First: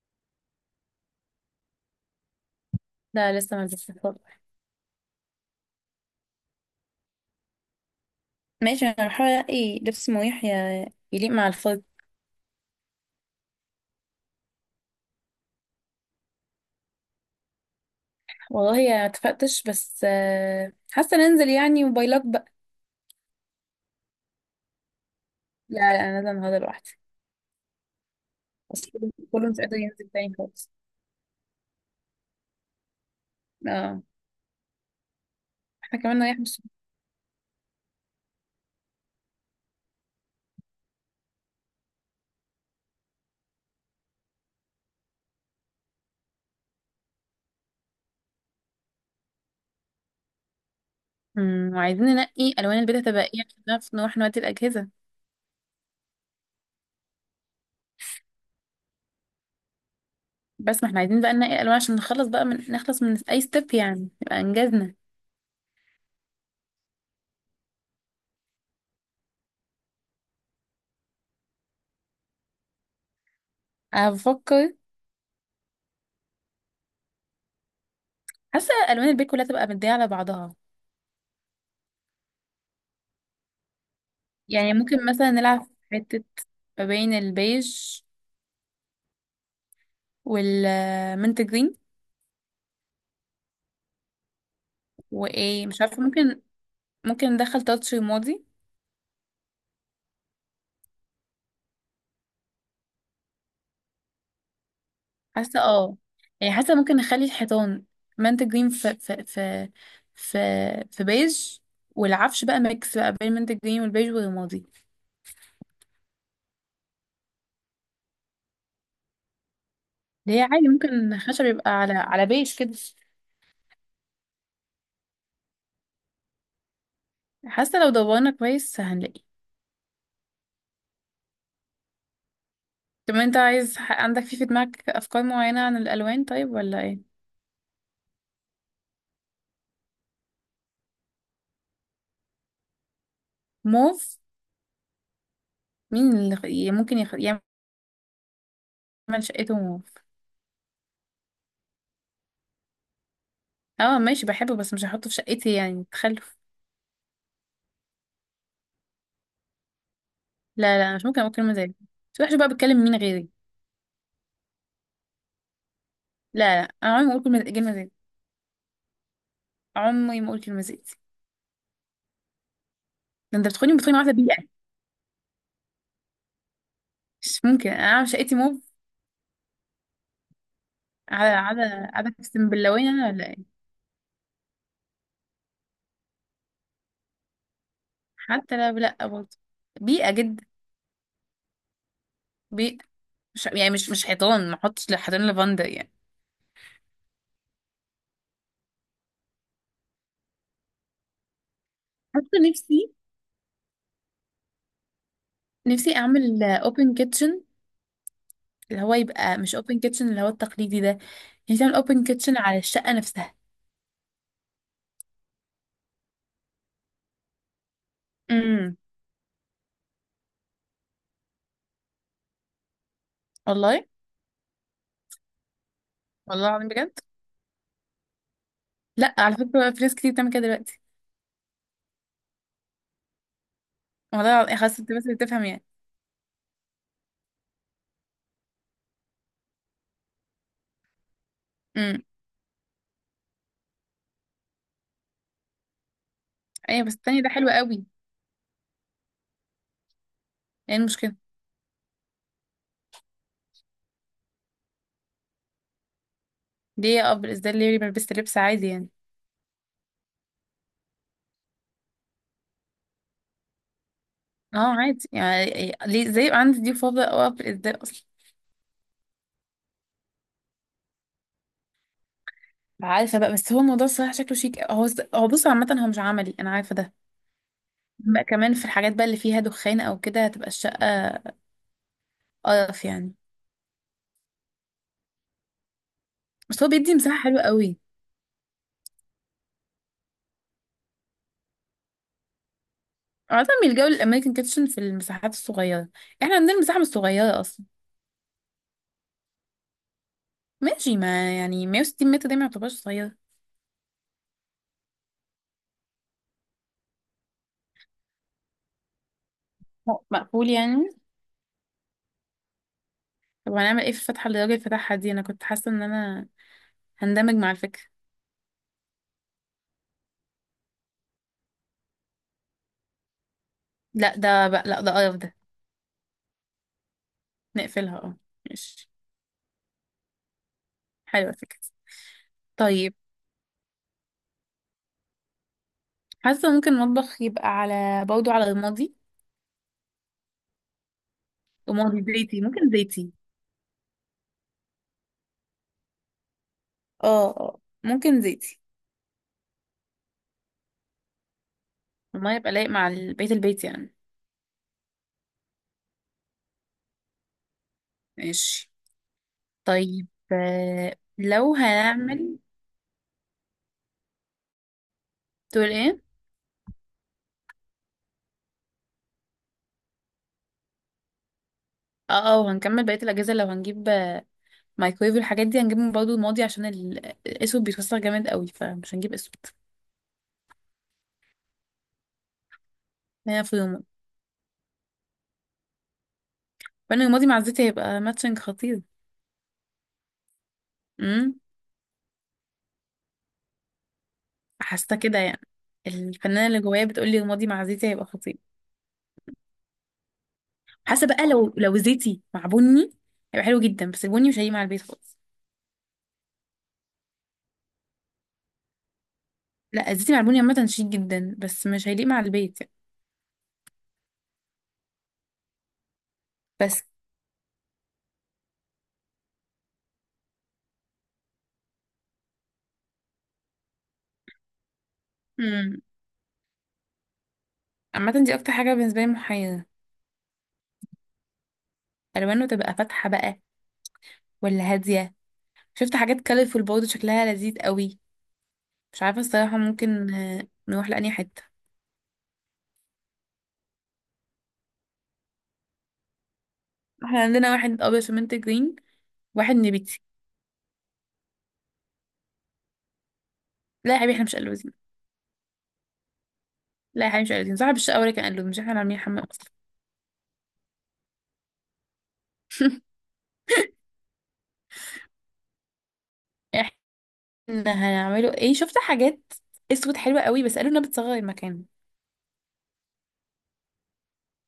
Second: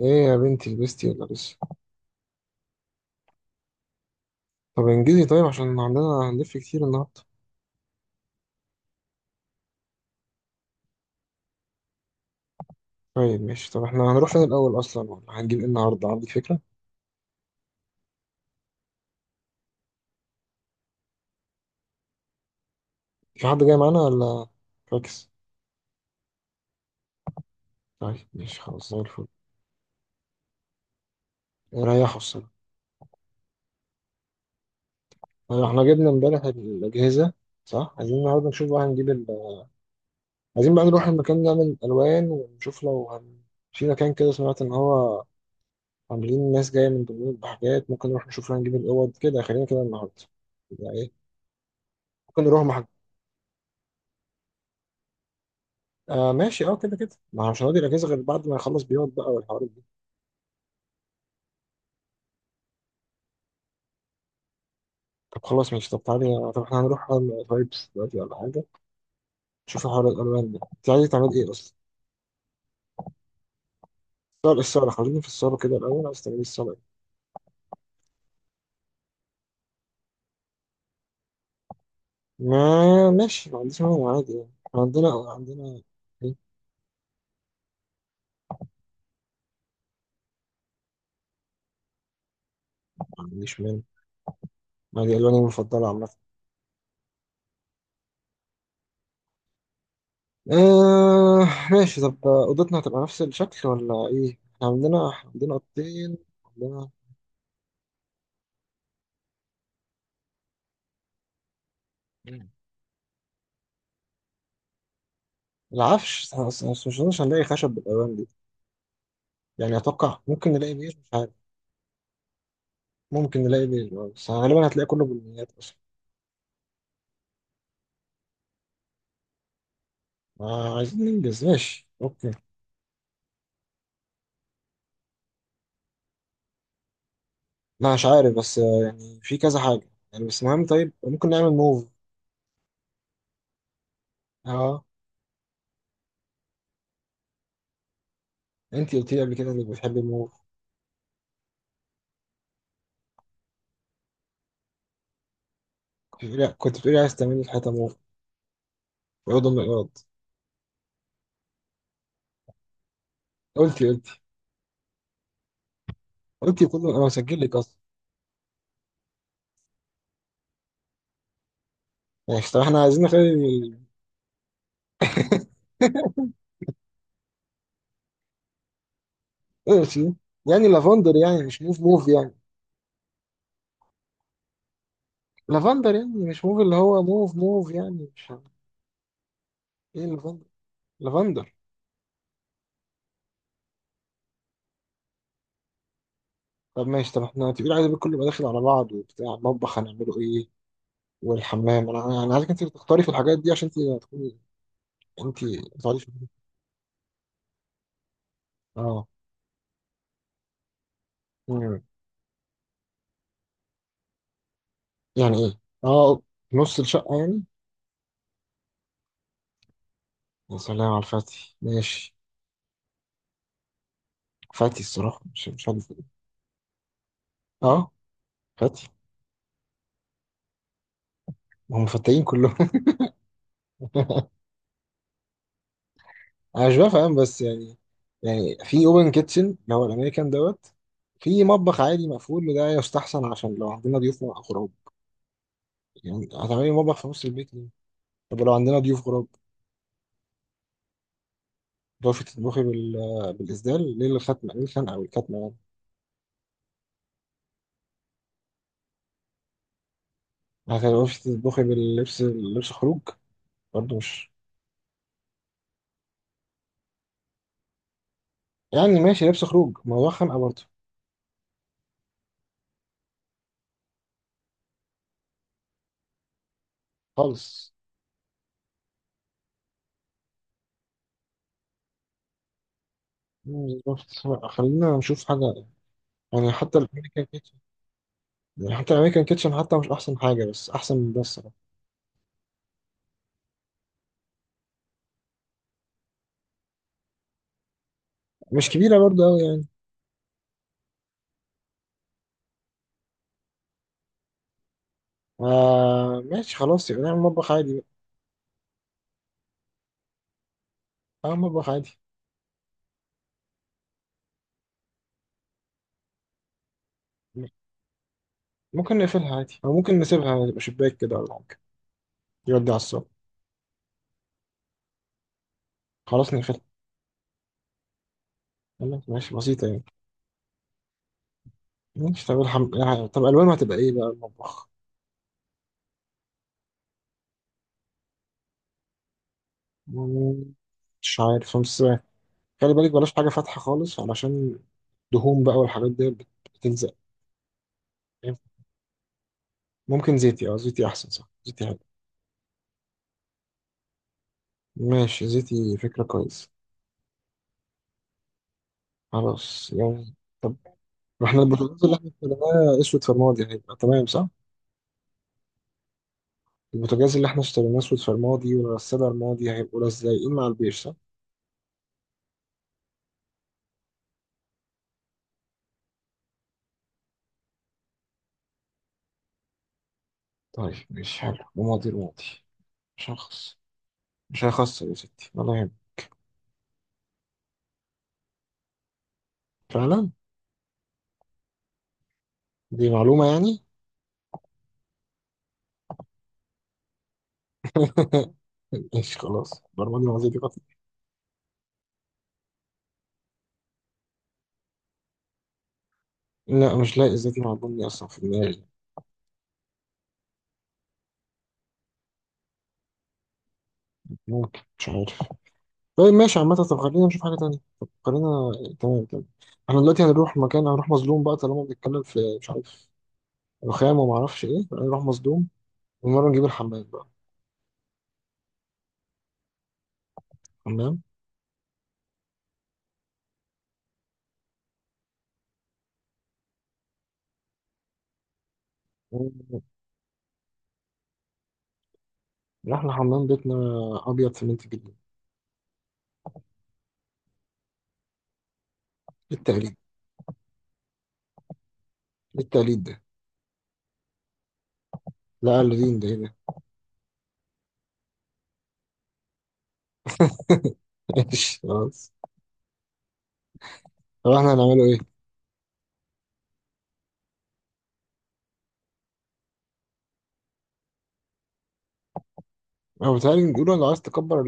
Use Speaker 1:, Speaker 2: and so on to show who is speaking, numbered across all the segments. Speaker 1: ايه يا بنتي، لبستي ولا لسه؟
Speaker 2: لا، لسه ما لبستش الفستق.
Speaker 1: طب انجزي، طيب عشان عندنا هنلف كتير النهارده.
Speaker 2: ماشي، انا بحاول الاقي لبس مريح يليق مع الفستق.
Speaker 1: طيب ماشي، طب احنا هنروح فين الاول اصلا ولا هنجيب ايه النهارده، عندك فكره؟
Speaker 2: والله يا اتفقتش بس حاسه ننزل يعني، وباي لك بقى.
Speaker 1: في حد جاي معانا ولا؟ فاكس.
Speaker 2: لا لا، انا نازله النهارده لوحدي.
Speaker 1: طيب ماشي
Speaker 2: بس
Speaker 1: خلاص، زي
Speaker 2: كله
Speaker 1: الفل.
Speaker 2: كله مش قادر ينزل تاني خالص.
Speaker 1: ريحوا الصراحه.
Speaker 2: اه.
Speaker 1: طيب احنا
Speaker 2: احنا
Speaker 1: جبنا
Speaker 2: كمان رايح
Speaker 1: امبارح
Speaker 2: مش.
Speaker 1: الاجهزه. صح، عايزين النهارده نشوف بقى هنجيب ال... عايزين بقى نروح المكان نعمل الوان ونشوف لو هن... في مكان كده سمعت ان هو عاملين ناس جايه من دمياط بحاجات، ممكن نروح نشوف لو هنجيب الاوض كده، خلينا كده النهارده. يعني ايه؟
Speaker 2: وعايزين
Speaker 1: ممكن
Speaker 2: ننقي
Speaker 1: نروح
Speaker 2: الوان
Speaker 1: مع
Speaker 2: البيت هتبقى ايه عشان نعرف نروح نودي الاجهزه.
Speaker 1: آه ماشي، اه كده كده، ما هو مش هنقضي الاجازه غير بعد ما يخلص بيقعد بقى والحوارات دي.
Speaker 2: بس ما احنا عايزين بقى ننقي الوان عشان نخلص بقى نخلص من اي ستيب يعني، يبقى انجزنا.
Speaker 1: طب خلاص ماشي، طب تعالي، طب احنا هنروح على فايبس دلوقتي ولا حاجه؟ نشوف حوار الالوان ده، انت عايز تعمل ايه اصلا؟
Speaker 2: انا
Speaker 1: الصاله
Speaker 2: بفكر.
Speaker 1: الصاله، خلينا في الصاله كده الاول، عايز تعمل ايه الصاله إيه؟
Speaker 2: حاسه الوان البيت كلها تبقى مديه على بعضها.
Speaker 1: ما ماشي، ما عنديش مانع عادي يعني،
Speaker 2: يعني
Speaker 1: إحنا
Speaker 2: ممكن
Speaker 1: عندنا
Speaker 2: مثلا نلعب
Speaker 1: عندنا
Speaker 2: في حته
Speaker 1: ايه.
Speaker 2: ما بين البيج والمنت جرين.
Speaker 1: ما عنديش مانع، ما دي الواني
Speaker 2: وايه، مش
Speaker 1: المفضله
Speaker 2: عارفه،
Speaker 1: عامه.
Speaker 2: ممكن ندخل تاتش رمادي.
Speaker 1: آه ماشي، طب اوضتنا هتبقى نفس الشكل ولا ايه؟ احنا عندنا
Speaker 2: حاسه، اه.
Speaker 1: اوضتين.
Speaker 2: يعني حاسه
Speaker 1: عندنا
Speaker 2: ممكن نخلي الحيطان منت جرين في في بيج، والعفش
Speaker 1: مم.
Speaker 2: بقى ميكس بقى بين المنت جرين والبيج والرمادي.
Speaker 1: العفش بس، مش هنلاقي خشب بالالوان دي. يعني اتوقع
Speaker 2: اللي هي
Speaker 1: ممكن
Speaker 2: عادي،
Speaker 1: نلاقي بير، مش
Speaker 2: ممكن
Speaker 1: عارف.
Speaker 2: خشب يبقى على بيج كده.
Speaker 1: ممكن نلاقي بير، بس غالبا هتلاقي كله بالنيات اصلا.
Speaker 2: حاسه لو دورنا كويس هنلاقي.
Speaker 1: ما عايزين ننجز، ماشي اوكي.
Speaker 2: طب انت عايز عندك في دماغك افكار معينه عن الالوان، طيب، ولا ايه؟
Speaker 1: لا مش عارف بس، يعني في كذا حاجه يعني، بس مهم. طيب ممكن نعمل موف.
Speaker 2: موف.
Speaker 1: اه.
Speaker 2: مين اللي ممكن يعمل
Speaker 1: انت قلت لي قبل كده
Speaker 2: شقته
Speaker 1: انك
Speaker 2: موف؟
Speaker 1: بتحبي الموف.
Speaker 2: اه، ماشي، بحبه بس مش هحطه في شقتي يعني،
Speaker 1: كنت
Speaker 2: تخلف.
Speaker 1: بتقولي كنت بتقولي عايز تعملي الحيطه موف، ويضم من الارض.
Speaker 2: لا لا، أنا مش ممكن اقول كلمه زي دي. مش وحشه بقى؟ بتكلم مين غيري؟
Speaker 1: قلتي قلتي.
Speaker 2: لا
Speaker 1: قلتي
Speaker 2: لا،
Speaker 1: كله،
Speaker 2: انا
Speaker 1: انا
Speaker 2: عمري ما اقول
Speaker 1: مسجل
Speaker 2: كلمه
Speaker 1: لك
Speaker 2: كلمه
Speaker 1: اصلا.
Speaker 2: زي دي. عمري ما اقول كلمه زي دي.
Speaker 1: يعني طب احنا عايزين نخلي
Speaker 2: ده انت بتخوني
Speaker 1: ال-
Speaker 2: بتخوني، واحده بيئه! مش ممكن انا عامل شقتي موف.
Speaker 1: ماشي يعني. لافندر
Speaker 2: على
Speaker 1: يعني، مش
Speaker 2: على
Speaker 1: موف موف
Speaker 2: على
Speaker 1: يعني.
Speaker 2: اقسم باللوين انا ولا ايه؟
Speaker 1: لافندر يعني مش موف اللي هو موف موف يعني، مش عارف.
Speaker 2: حتى، لا لا، برضه.
Speaker 1: ايه
Speaker 2: بيئه جدا.
Speaker 1: لافندر. لافندر.
Speaker 2: بيئه. مش يعني مش حيطان، ما احطش حيطان لافندر يعني.
Speaker 1: طب ماشي، طب احنا تقيل، عايز كله يبقى داخل على بعض وبتاع. المطبخ هنعمله ايه؟ والحمام؟ انا يعني انا
Speaker 2: حتى
Speaker 1: عايزك انت اللي
Speaker 2: نفسي،
Speaker 1: تختاري في الحاجات دي عشان انت تكوني انت
Speaker 2: نفسي
Speaker 1: بتقعدي في البيت.
Speaker 2: اعمل اوبن كيتشن. اللي هو
Speaker 1: اه.
Speaker 2: يبقى مش اوبن كيتشن اللي هو التقليدي ده. يعني تعمل
Speaker 1: مم.
Speaker 2: اوبن كيتشن على الشقه نفسها.
Speaker 1: يعني ايه؟ اه. نص الشقه يعني.
Speaker 2: امم.
Speaker 1: يا سلام على الفتي، ماشي.
Speaker 2: والله.
Speaker 1: فتي الصراحه، مش عارف إيه.
Speaker 2: والله العظيم بجد.
Speaker 1: اه. فتي.
Speaker 2: لا، على فكرة، في ناس كتير بتعمل كده دلوقتي.
Speaker 1: ما هم فتاين كلهم.
Speaker 2: والله العظيم، حاسة انت بس بتفهم يعني.
Speaker 1: انا مش بفهم، بس يعني، يعني في اوبن كيتشن اللي هو الامريكان دوت، في مطبخ
Speaker 2: امم.
Speaker 1: عادي مقفول، وده يستحسن عشان لو عندنا ضيوف او غراب. يعني هتعملي
Speaker 2: ايوه، بس
Speaker 1: مطبخ في
Speaker 2: التانية
Speaker 1: نص
Speaker 2: ده حلو
Speaker 1: البيت.
Speaker 2: قوي.
Speaker 1: طب لو عندنا ضيوف غراب،
Speaker 2: ايه المشكلة؟
Speaker 1: تعرفي تطبخي بال... بالإسدال؟ ليه الختمة؟ ليه الخنقة والكتمة يعني؟
Speaker 2: ليه اقف بالإزاي؟ ليه ما لبست لبس عادي يعني؟
Speaker 1: ما هتعرفي تطبخي باللبس، لبس خروج، برضه مش
Speaker 2: اه، عادي يعني. ليه، ازاي يبقى عندي دي فاضة او اقف بالإزاي اصلا؟
Speaker 1: يعني ماشي. لبس خروج، ما هو خنقة برضه.
Speaker 2: عارفة بقى، بس هو الموضوع الصراحة شكله شيك، هو. هو بص، عامة هو مش عملي، انا عارفة ده.
Speaker 1: خالص.
Speaker 2: بقى كمان في الحاجات بقى اللي فيها دخان او كده، هتبقى الشقة قرف يعني.
Speaker 1: مم، بالظبط. لأ، خلينا نشوف حاجة. يعني
Speaker 2: بس هو
Speaker 1: حتى
Speaker 2: بيدي مساحة
Speaker 1: الأمريكان
Speaker 2: حلوة
Speaker 1: كيتشن،
Speaker 2: قوي.
Speaker 1: يعني حتى الأمريكان كيتشن حتى مش أحسن حاجة، بس أحسن من ده الصراحة.
Speaker 2: عادة بيلجأوا للأمريكان كيتشن في المساحات الصغيرة. احنا عندنا المساحة مش صغيرة.
Speaker 1: مش كبيرة برضه أوي يعني.
Speaker 2: ماشي، ما يعني 160 متر ده ما يعتبرش صغير.
Speaker 1: آه ماشي خلاص، يبقى نعمل مطبخ عادي بقى.
Speaker 2: هو مقفول يعني؟
Speaker 1: أه، مطبخ عادي.
Speaker 2: طب هنعمل ايه في الفتحة اللي الراجل فتحها دي؟ انا كنت حاسة ان انا هندمج
Speaker 1: م-
Speaker 2: مع الفكرة.
Speaker 1: ممكن نقفلها عادي، أو ممكن نسيبها تبقى شباك كده ولا حاجة، يودي على الصبح.
Speaker 2: لا، ده بقى، لا، ده قرف ده.
Speaker 1: خلاص نقفلها.
Speaker 2: نقفلها، اه. ماشي.
Speaker 1: يلا، ماشي، بسيطة يعني.
Speaker 2: حلوة الفكرة.
Speaker 1: ماشي. طب الحمد
Speaker 2: طيب.
Speaker 1: يعني. طب ألوانه هتبقى إيه بقى المطبخ؟
Speaker 2: حاسة ممكن المطبخ يبقى على، برضه، على رمادي.
Speaker 1: مم، مش عارف بس،
Speaker 2: رمادي زيتي، ممكن
Speaker 1: خلي بالك
Speaker 2: زيتي.
Speaker 1: بلاش حاجة فاتحة خالص علشان دهون بقى والحاجات دي بت- بتلزق.
Speaker 2: اه اه، ممكن زيتي.
Speaker 1: ممكن زيتي، اه زيتي أحسن، صح، زيتي حلو.
Speaker 2: المية يبقى لايق مع البيت، البيت يعني.
Speaker 1: ماشي، زيتي فكرة كويسة.
Speaker 2: ماشي،
Speaker 1: خلاص
Speaker 2: طيب،
Speaker 1: يعني. طب ما احنا
Speaker 2: لو
Speaker 1: البوتاجاز اللي احنا
Speaker 2: هنعمل.
Speaker 1: اشتريناه اسود فرمادي، هيبقى تمام صح؟
Speaker 2: تقول ايه؟
Speaker 1: البوتاجاز اللي احنا اشتريناه اسود فرمادي، والغسالة الماضي، هيبقوا لازقين مع البيش صح؟
Speaker 2: اه اه، وهنكمل بقية الأجهزة. لو هنجيب مايكرويف والحاجات دي، هنجيب من برضه رمادي، عشان الاسود بيتوسخ جامد قوي، فمش هنجيب اسود.
Speaker 1: طيب ماشي حلو، رمادي رمادي، مش
Speaker 2: هنا في
Speaker 1: هخص.
Speaker 2: رمادي.
Speaker 1: مش هيخسر يا ستي، ولا يهمك.
Speaker 2: فانا رمادي مع الزيت هيبقى ماتشنج خطير.
Speaker 1: فعلا.
Speaker 2: امم.
Speaker 1: دي معلومة يعني.
Speaker 2: حاسه كده يعني. الفنانه اللي جوايا بتقول لي رمادي مع زيتي هيبقى خطير.
Speaker 1: ماشي خلاص، برمجة لغزية دي قطع.
Speaker 2: حاسه بقى لو زيتي مع بني هيبقى حلو جدا، بس البني مش هيليق مع البيت خالص.
Speaker 1: لا مش لاقي ازاي دي معلومة أصلا في دماغي.
Speaker 2: لا، الزيتي مع البني عامه شيك جدا، بس مش هيليق مع البيت يعني.
Speaker 1: ممكن، مش عارف. طيب ماشي عامة، طب
Speaker 2: بس.
Speaker 1: خلينا نشوف حاجة تانية. طب خلينا. تمام تمام. احنا دلوقتي هنروح مكان، هنروح مظلوم بقى طالما بنتكلم في، مش عارف، رخام وما اعرفش ايه. هنروح مظلوم.
Speaker 2: امم.
Speaker 1: المرة نجيب الحمام بقى.
Speaker 2: عامه دي اكتر حاجه بالنسبه لي محيره.
Speaker 1: حمام.
Speaker 2: الوانه تبقى فاتحه بقى، ولا هاديه؟ شفت حاجات كالرفول برضه شكلها لذيذ قوي. مش عارفة الصراحة، ممكن نروح لأني حتة.
Speaker 1: رحنا حمام بيتنا، أبيض سمنت جدا.
Speaker 2: احنا عندنا واحد أبيض فمنت جرين.
Speaker 1: إيه
Speaker 2: واحد
Speaker 1: التقليد؟
Speaker 2: نبيتي.
Speaker 1: إيه التقليد ده؟
Speaker 2: لا يا حبيبي، احنا مش قلوزين.
Speaker 1: لا قلدين، ده ايه ده؟
Speaker 2: لا يا حبيبي، مش قلوزين، صاحب الشقة هو اللي كان قلوز، مش احنا اللي عاملين حمام أصلا.
Speaker 1: ماشي خلاص. طب احنا هنعمله ايه؟
Speaker 2: احنا هنعمله ايه؟ شفت حاجات اسود حلوة قوي، بس قالوا انها بتصغر المكان.
Speaker 1: هو بيتهيألي نقوله لو عايز تكبر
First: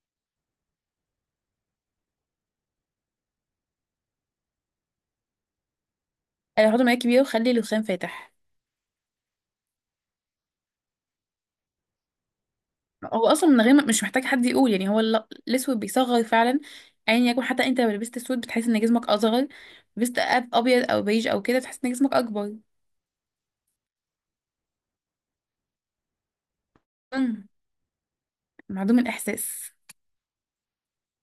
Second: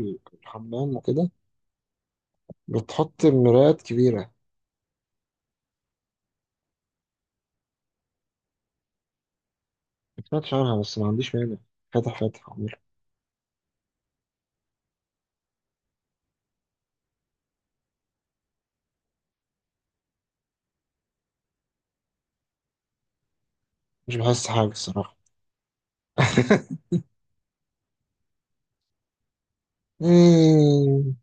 Speaker 1: الحمام وكده، بتحط مرايات كبيرة.
Speaker 2: قالوا حطوا مراية كبيرة وخلي الرخام فاتح.
Speaker 1: ما سمعتش عنها، بس ما عنديش مانع. فاتح فاتح عمري.
Speaker 2: هو أصلا من غير مش محتاج حد يقول، يعني هو الأسود بيصغر فعلا. أيا يعني يكن، حتى أنت لو لبست أسود بتحس إن جسمك أصغر. لبست أبيض أو بيج أو كده، بتحس إن جسمك أكبر.
Speaker 1: مش بحس حاجة الصراحة.
Speaker 2: مم. معدوم الإحساس.
Speaker 1: مم.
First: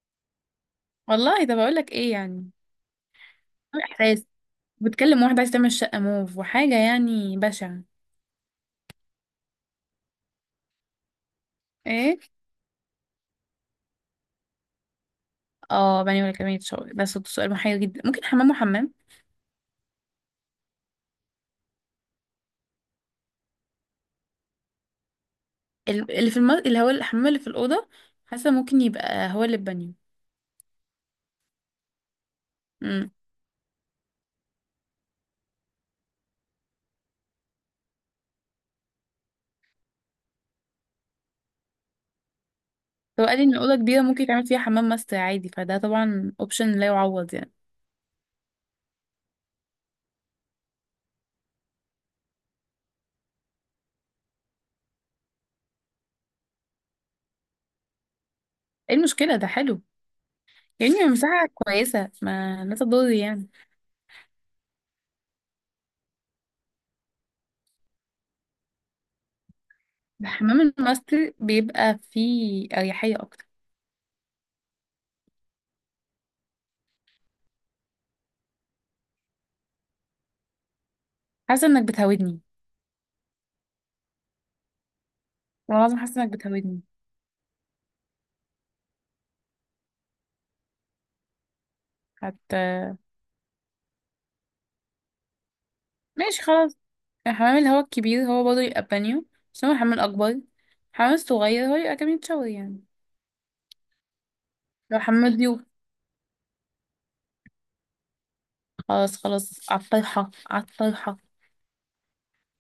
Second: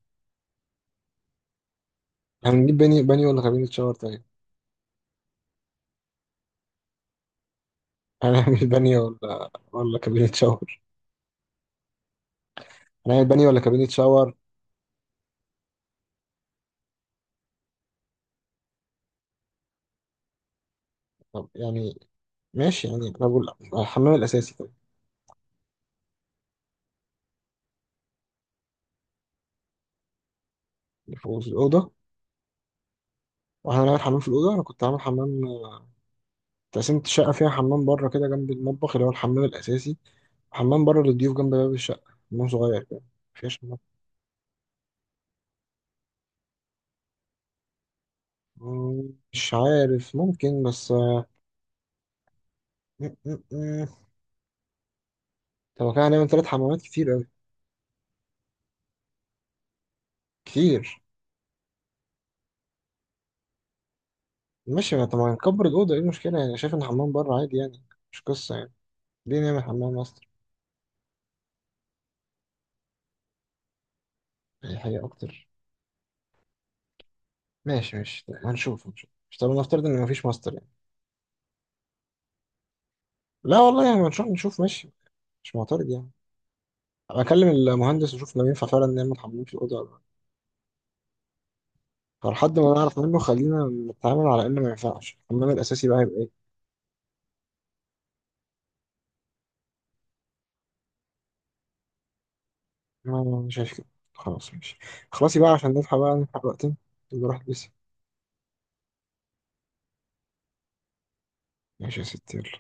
Speaker 2: والله ده بقولك ايه يعني.
Speaker 1: هنجيب باني باني ولا كابينة
Speaker 2: عامل
Speaker 1: شاور طيب؟
Speaker 2: احساس. بتكلم واحدة عايزة تعمل شقة موف وحاجة يعني بشعة.
Speaker 1: هنعمل باني ولا كابينة شاور؟
Speaker 2: ايه؟
Speaker 1: هنعمل باني ولا كابينة شاور؟
Speaker 2: اه، بني ولا كمية شغل، ده صوت سؤال محير جدا، ممكن حمام وحمام.
Speaker 1: طب يعني، ماشي يعني، أنا بقول الحمام الأساسي طيب،
Speaker 2: اللي هو الحمام اللي في الأوضة. حاسة ممكن يبقى هو اللي البانيو.
Speaker 1: اللي فوق في الأوضة.
Speaker 2: امم.
Speaker 1: وإحنا هنعمل حمام في الأوضة. أنا كنت عامل حمام، تقسيمة الشقة فيها حمام بره كده جنب المطبخ اللي هو الحمام الأساسي، وحمام بره للضيوف جنب باب الشقة، حمام صغير كده.
Speaker 2: هو قال لي ان
Speaker 1: مفيهاش.
Speaker 2: الأوضة كبيرة، ممكن يتعمل فيها حمام ماستر عادي، فده طبعا اوبشن لا يعوض يعني.
Speaker 1: مم، مش عارف، ممكن بس، م- م- م. طب هو كان هنعمل تلات حمامات، كتير أوي.
Speaker 2: ايه المشكلة؟ ده حلو، يعني
Speaker 1: كتير.
Speaker 2: مساحة كويسة، ما لا تضر يعني.
Speaker 1: ماشي. ما طب ما نكبر الأوضة، إيه المشكلة يعني؟ شايف إن حمام بره عادي يعني، مش قصة يعني. ليه نعمل حمام ماستر؟
Speaker 2: الحمام الماستر بيبقى فيه أريحية أكتر.
Speaker 1: يعني حاجة أكتر. ماشي ماشي، طيب هنشوف هنشوف، مش طب نفترض إن مفيش ماستر يعني؟
Speaker 2: حاسة انك بتهودني.
Speaker 1: لا والله يعني، هنشوف نشوف، ماشي. مش
Speaker 2: والله
Speaker 1: معترض
Speaker 2: العظيم
Speaker 1: يعني.
Speaker 2: حاسة انك بتهودني.
Speaker 1: بكلم المهندس وأشوف لو ينفع فعلا نعمل حمام في الأوضة ولا لأ. فلحد ما نعرف منه، خلينا نتعامل على إنه ما ينفعش. الحمام الأساسي بقى هيبقى إيه؟
Speaker 2: ماشي، خلاص. الحمام اللي هو الكبير، هو برضه يبقى بانيو، بس هو الحمام الأكبر. الحمام الصغير هو يبقى كمية شوي يعني.
Speaker 1: أنا شايف كده. خلاص ماشي.
Speaker 2: لو حمام
Speaker 1: خلاصي بقى
Speaker 2: ضيوف.
Speaker 1: عشان نلحق بقى، نلحق وقتنا. يبقى روح البسي.
Speaker 2: خلاص خلاص، عالطرحة عالطرحة.
Speaker 1: ماشي يا ستي، يلا.